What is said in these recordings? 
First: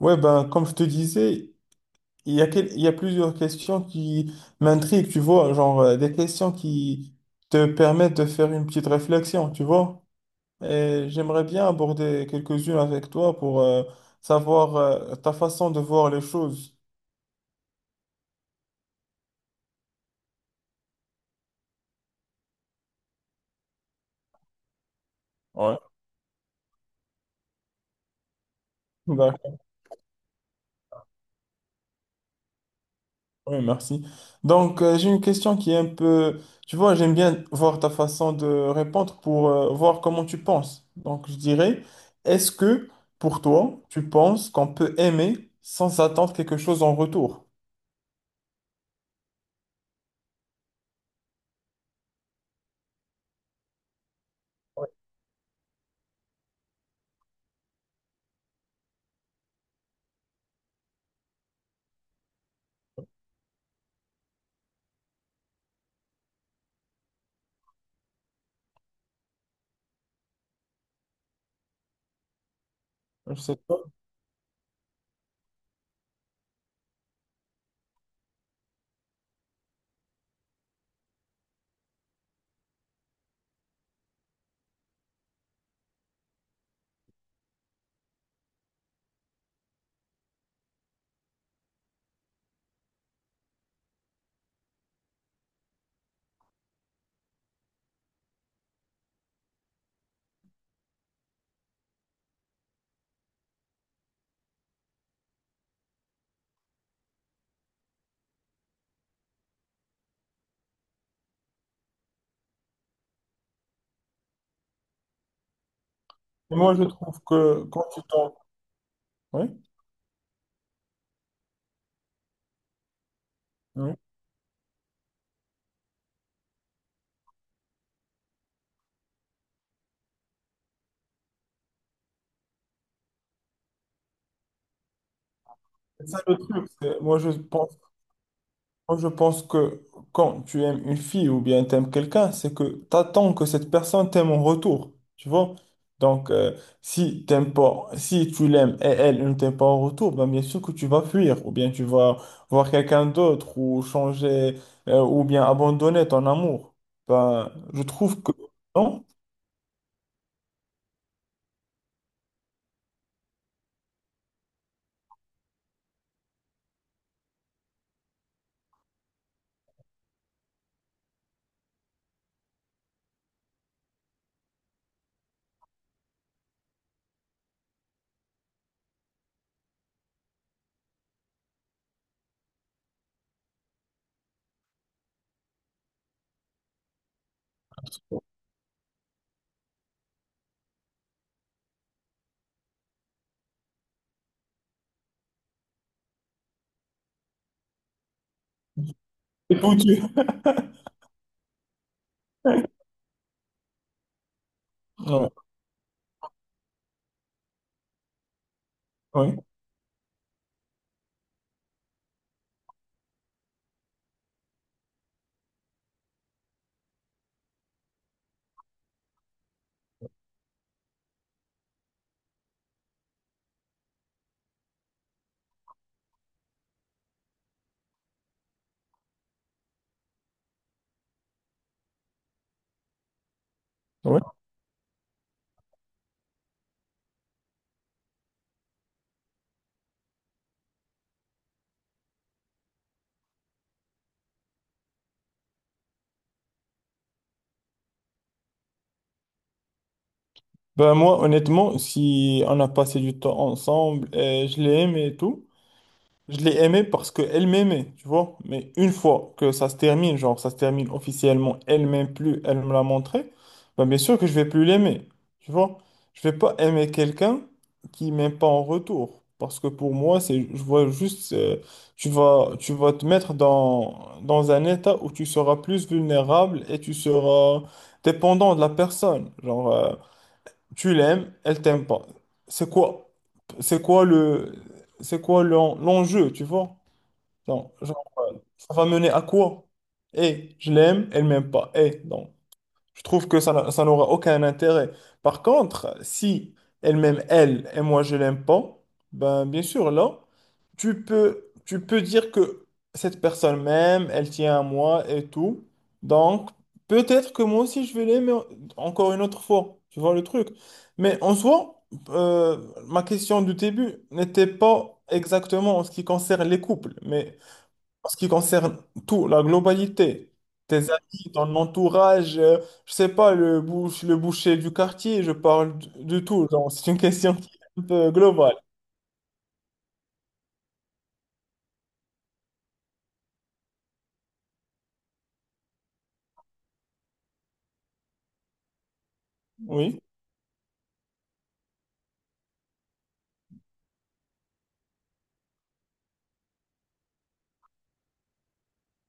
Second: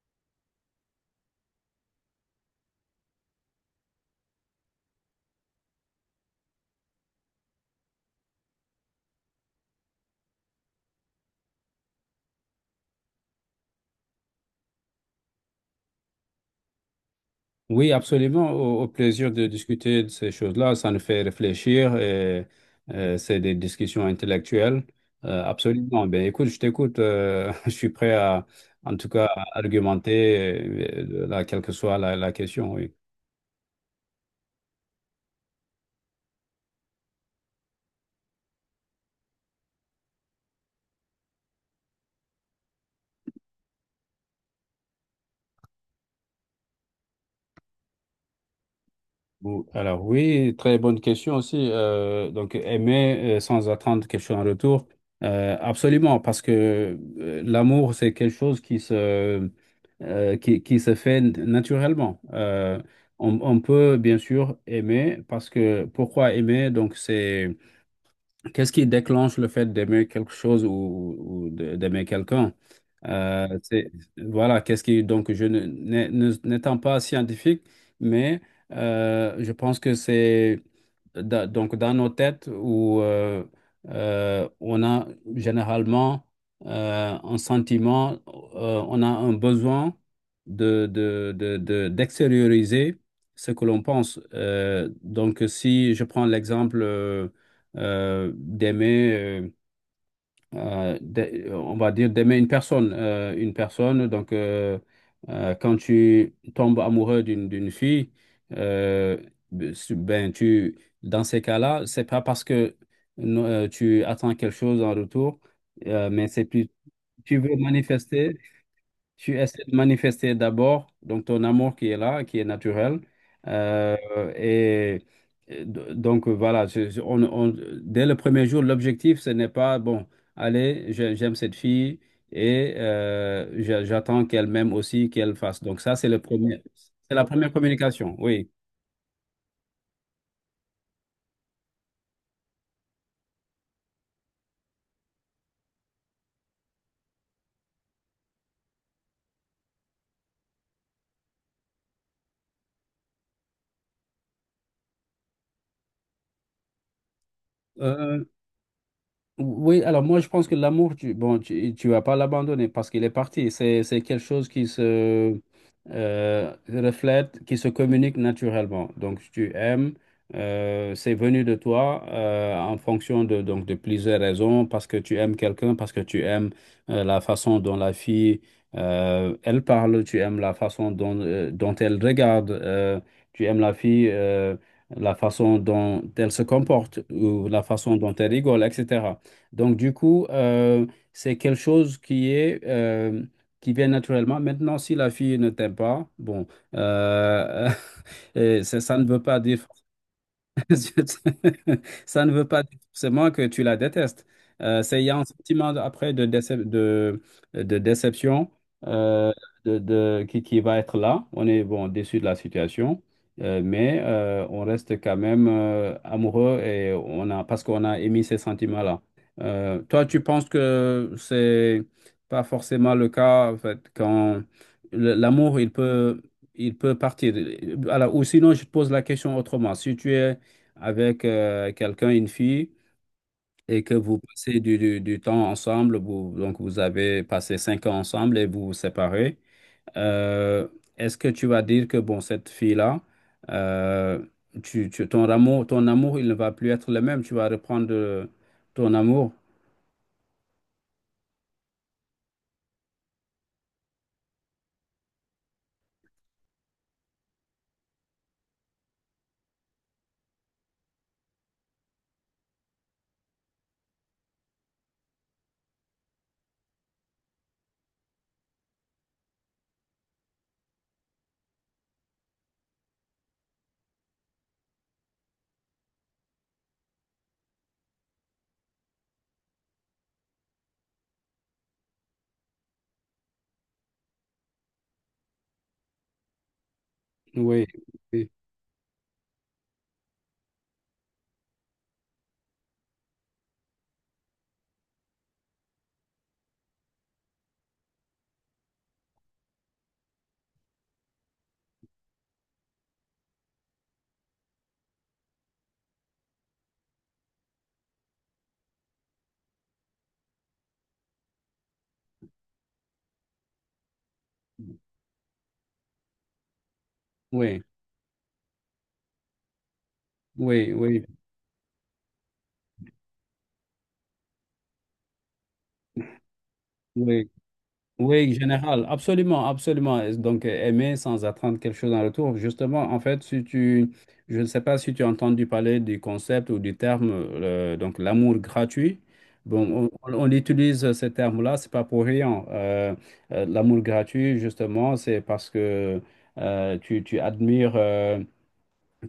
Ouais, ben, comme je te disais, il y a, il y a plusieurs questions qui m'intriguent, tu vois, genre des questions qui te permettent de faire une petite réflexion, tu vois. Et j'aimerais bien aborder quelques-unes avec toi pour savoir ta façon de voir les choses. Oui, absolument. Au plaisir de discuter de ces choses-là, ça nous fait réfléchir et c'est des discussions intellectuelles. Ouais. Absolument. Ben, écoute, je t'écoute. Je suis prêt à, en tout cas, à Ben, argumenter, là, quelle que soit la question. Oui. oui, merci. Donc, j'ai une question qui est un peu, tu vois, j'aime bien voir ta façon de répondre pour voir comment tu penses. Donc, je dirais, est-ce que pour toi, tu penses qu'on peut aimer sans attendre quelque chose en retour? Bon, alors oui, très bonne question aussi. Donc aimer sans attendre quelque chose en retour, absolument, parce que l'amour c'est quelque chose qui se qui se fait naturellement. On peut bien sûr aimer parce que pourquoi aimer? Donc c'est qu'est-ce qui déclenche le fait d'aimer quelque chose ou, d'aimer quelqu'un? Je sais Euh, pas. c'est- voilà, qu'est-ce qui, donc, je ne- n'ai- ne- n'étant pas scientifique, mais je pense que c'est donc dans nos têtes où on a généralement un sentiment, on a un besoin d'extérioriser ce que l'on pense. Donc, si je prends l'exemple. D'aimer, euh, d'a- on va dire, d'aimer une personne. Une personne, donc, quand tu tombes amoureux d'une fille, euh, ben, tu, dans ces cas-là, c'est pas parce que no, tu attends quelque chose en retour, mais c'est Mais plus, moi, je trouve tu veux que quand tu t'en... manifester. Tu Oui, essaies de manifester d'abord donc ton amour qui est là, qui est naturel. Euh, oui. et donc voilà, dès le premier jour, l'objectif, ce n'est pas, bon, allez, j'aime cette fille et j'attends qu'elle m'aime aussi, qu'elle fasse. Donc ça, c'est C'est ça le le premier, truc. c'est- c'est Moi, la je première pense communication, oui. Moi, je pense que quand tu aimes une fille ou bien t'aimes quelqu'un, c'est que t'attends que cette personne t'aime en retour, tu vois? Donc, si t'aimes pas, si tu l'aimes et elle ne t'aime pas en retour, ben bien sûr que tu vas fuir, ou bien tu vas voir quelqu'un d'autre, ou changer, ou bien abandonner ton amour. Ben, je trouve que non, Oui, alors moi je pense que l'amour, tu, bon, tu vas pas l'abandonner parce qu'il est parti. C'est quelque chose qui se reflète, qui se communique naturellement. Donc tu aimes, c'est venu de toi en fonction de, donc, de plusieurs raisons, parce que tu aimes quelqu'un, parce que tu aimes la façon dont la fille, elle parle, tu aimes la façon dont, dont elle regarde, tu aimes la fille. La façon dont elle se comporte ou la façon dont elle rigole, etc. Donc, du coup, c'est quelque chose qui est, qui vient naturellement. Maintenant, si la fille ne t'aime pas, bon, euh, et ça ne veut pas c'est dire foutu. ça ne veut pas dire forcément que tu la détestes. C'est, il y a un Ouais, sentiment après de déception euh, ouais, qui va être là. On est bon, déçu de la situation, mais on reste quand même amoureux et on a, parce qu'on a émis ces sentiments-là. Toi, tu penses que c'est pas forcément le cas, en fait, quand l'amour, il peut partir. Alors, ou sinon, je te pose la question autrement. Si tu es avec quelqu'un, une fille, et que vous ouais. passez du temps ensemble, vous, donc vous avez passé 5 ans ensemble et vous vous séparez, euh, est-ce que tu vas dire que, bon, cette fille-là, euh, ton amour, il ne va plus être le même, tu vas reprendre ton amour? Ben moi, honnêtement, si on a passé du temps ensemble, et je l'aime et tout. Je l'ai aimée parce qu'elle m'aimait, tu vois. Mais une fois que ça se termine, genre ça se termine officiellement, elle m'aime plus, elle me l'a montré, ben bien sûr que je vais plus l'aimer, tu vois. Je vais pas aimer quelqu'un qui m'aime pas en retour. Parce que pour moi, c'est, je vois juste, tu vas te mettre dans, dans un état où tu seras plus vulnérable et tu seras dépendant de la personne. Genre, tu l'aimes, elle t'aime pas. C'est quoi, c'est quoi le, l'enjeu, tu vois? Oui, Genre, genre, oui, ça va mener à quoi? Eh, je l'aime, elle m'aime pas. Eh, donc. Je trouve que ça n'aura aucun intérêt. Par contre, si elle m'aime elle et moi je l'aime pas, ben bien sûr là, tu peux dire que cette personne m'aime, elle tient à moi et tout. Donc peut-être que moi aussi je vais l'aimer encore une autre fois. Tu vois le truc. Mais en soi, euh, ma question du début n'était pas exactement en ce qui concerne les couples, mais oui, en ce qui concerne tout, la globalité, oui, tes oui, amis, ton entourage, je sais pas, le boucher du quartier, je parle de tout. Donc, c'est une oui. question qui est un peu Oui, globale. général, absolument, absolument. Et donc, aimer sans attendre quelque chose en retour. Justement, en fait, si tu, je ne sais pas si tu as entendu parler du concept ou du terme, donc l'amour gratuit. Bon, Oui, on utilise ce terme-là, c'est pas pour rien. L'amour gratuit, justement, c'est parce que tu, tu admires.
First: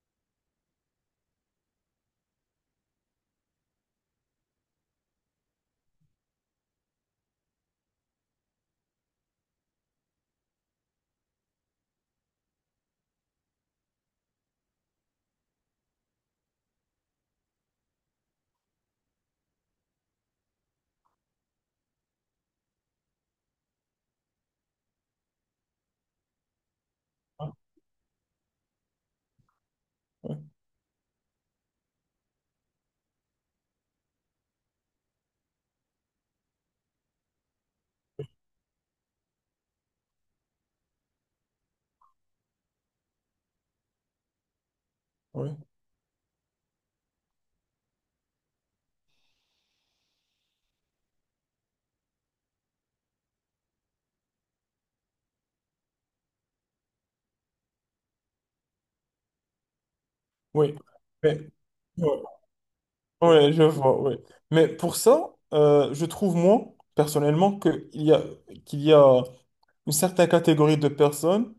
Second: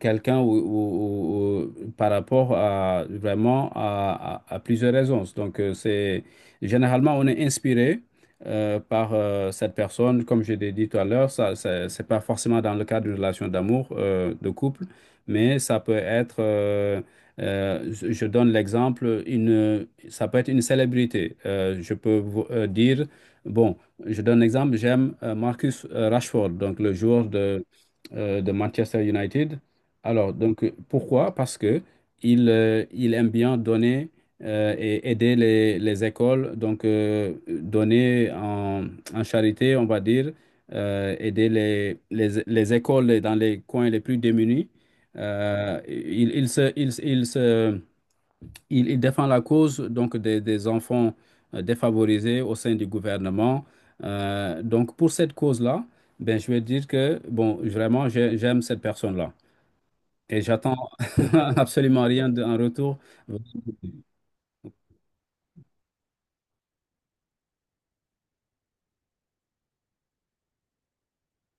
Quelqu'un ou par rapport à vraiment à plusieurs raisons. Donc, c'est généralement on est inspiré par cette personne, comme je l'ai dit tout à l'heure, c'est pas forcément dans le cadre d'une relation d'amour, de couple, mais ça peut être, je donne l'exemple, une, ça peut être une célébrité. Je peux vous dire, bon, je donne l'exemple, j'aime Marcus Rashford, donc le joueur ah, de Manchester United. Alors, oui, donc, pourquoi? Parce que il aime bien donner et aider les écoles, donc donner en, en charité, on va dire, aider les écoles dans les coins les plus démunis. oui, Il se, il, se- il se- il défend la cause donc des enfants défavorisés au sein du gouvernement. Donc, pour cette cause-là, ben, je vais dire que, bon, vraiment, j'aime cette personne-là. Et oui. j'attends Mais, absolument ouais, rien en retour. ouais, je vois, oui. Mais pour ça, je trouve, moi, personnellement, que il y a, qu'il y a une certaine catégorie de personnes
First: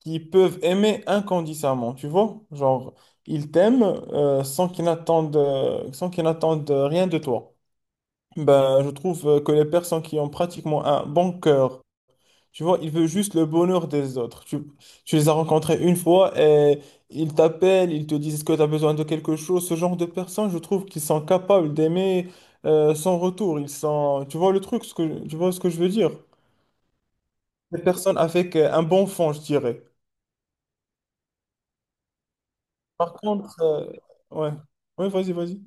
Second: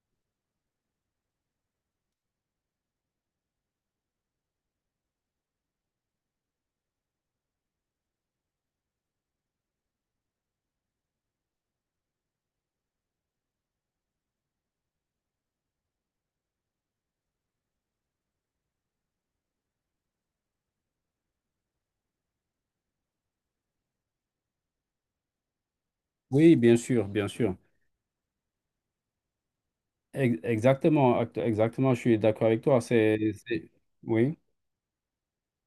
qui peuvent aimer inconditionnellement, tu vois? Genre, ils t'aiment sans qu'ils n'attendent rien de toi. Ben, je trouve que les personnes qui ont pratiquement un bon cœur, tu vois, ils veulent juste le bonheur des autres. Tu les as rencontrés une fois et ils t'appellent, ils te disent que tu as besoin de quelque chose. Ce genre de personnes, je trouve qu'ils sont capables d'aimer sans retour. Ils sont, tu vois le truc, ce que, tu vois ce que je veux dire? Oui, bien sûr, bien sûr. Des personnes avec un bon fond, je dirais. Exactement, exactement, je suis d'accord avec toi. Par contre, c'est- Oui. ouais, ouais, vas-y, vas-y.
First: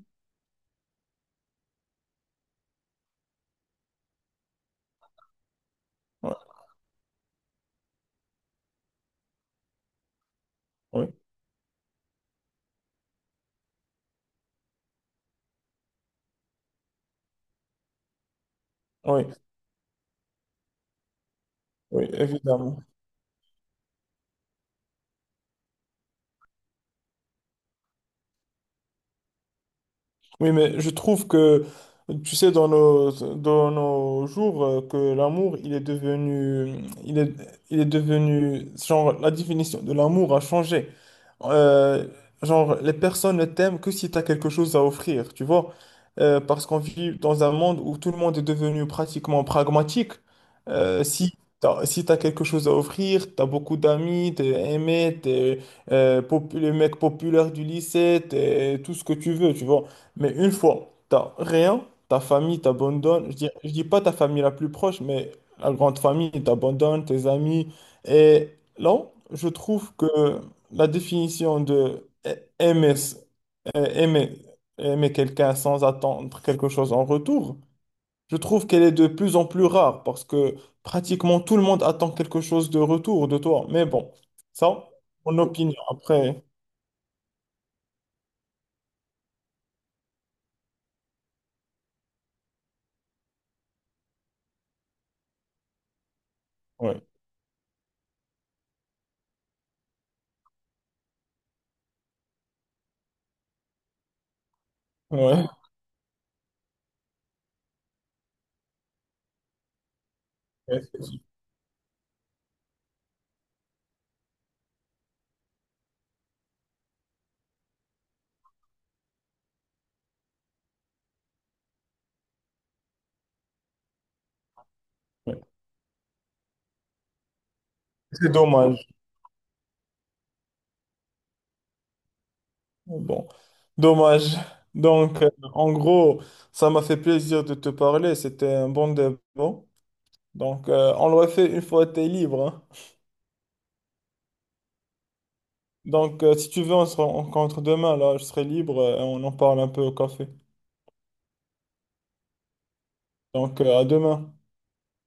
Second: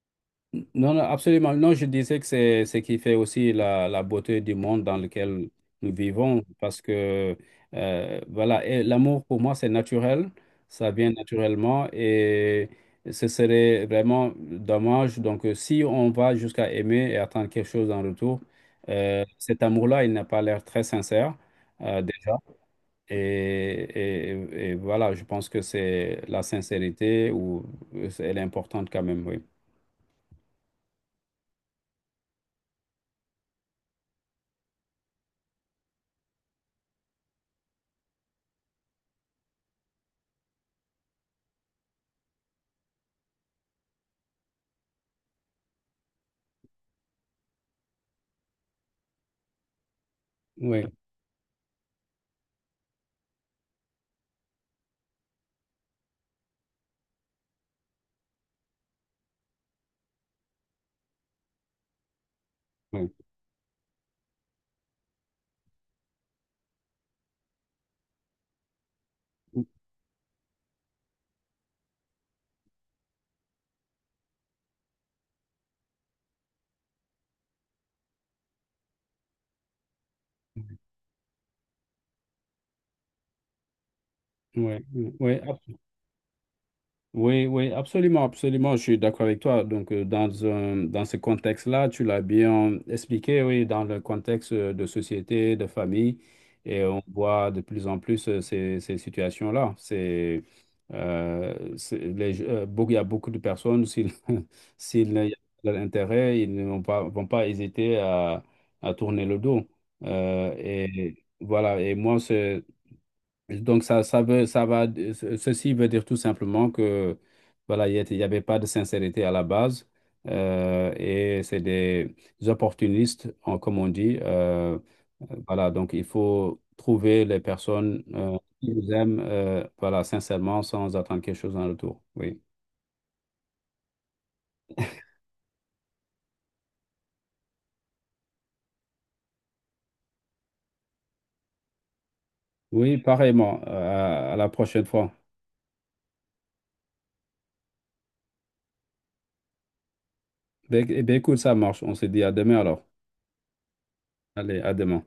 Non, non, absolument. Non, je disais que c'est ce qui fait aussi la beauté du monde dans lequel nous Ouais, vivons, parce que voilà, et l'amour pour moi, c'est naturel, ça oui, vient naturellement, et ce serait vraiment dommage. Donc, si on va jusqu'à aimer et attendre quelque chose en retour, oui, cet amour-là, il n'a pas l'air très sincère oui, déjà. évidemment. Et voilà, je pense que c'est la sincérité ou elle est importante quand même, oui. Oui, mais je trouve que, tu sais, dans nos jours, que l'amour, il est devenu, genre, la définition de l'amour a changé. Euh, genre, les personnes ne t'aiment que si tu as quelque chose à offrir, tu vois. Parce qu'on vit dans un monde où tout le monde est devenu pratiquement pragmatique. Oui. Si t'as, si t'as quelque chose à offrir, t'as beaucoup d'amis, t'es aimé, t'es le mec populaire du lycée, t'es tout ce que tu veux, tu vois. Mais une fois, t'as rien, ta famille Oui. t'abandonne. Je dis pas ta famille la plus proche, mais la grande famille t'abandonne, tes amis. Et là, je trouve que la définition de a- aimer, euh, aimer, aimer quelqu'un sans attendre quelque chose en retour, je trouve qu'elle est de plus en plus rare parce que pratiquement tout le monde attend quelque chose de retour de toi. Mais bon, Ouais, ça, mon ouais, ab- opinion. Après, ouais, absolument, absolument, je suis d'accord avec toi. Donc, dans ce contexte-là, tu l'as bien expliqué, oui, dans le contexte de société, de famille, et on ouais, voit de plus en plus ces situations-là. Il y a beaucoup de personnes, s'ils s'ils n'y a ouais, pas d'intérêt, ils ne vont pas, vont pas hésiter à tourner le dos. Ouais, c'est Et voilà, et moi, c'est. Donc ça veut, ça va, ce- ceci veut dire tout simplement que voilà, il y avait pas de sincérité à la base et c'est des opportunistes, comme on dit. Ouais. Voilà, donc il faut trouver les personnes C'est qui dommage. nous aiment, voilà, sincèrement, sans attendre quelque chose en retour. Oui, Bon, dommage. Donc, en gros, ça m'a fait plaisir de te parler. C'était un bon débat. Donc, on le refait une fois que t'es libre, hein. oui, pareillement. À, à la prochaine fois. Donc, si tu veux, on se rencontre demain. Là, je serai libre et on en parle un peu au café. Ben, eh ben, écoute, ça marche. On se dit à demain alors. Donc, à demain. Allez, à demain.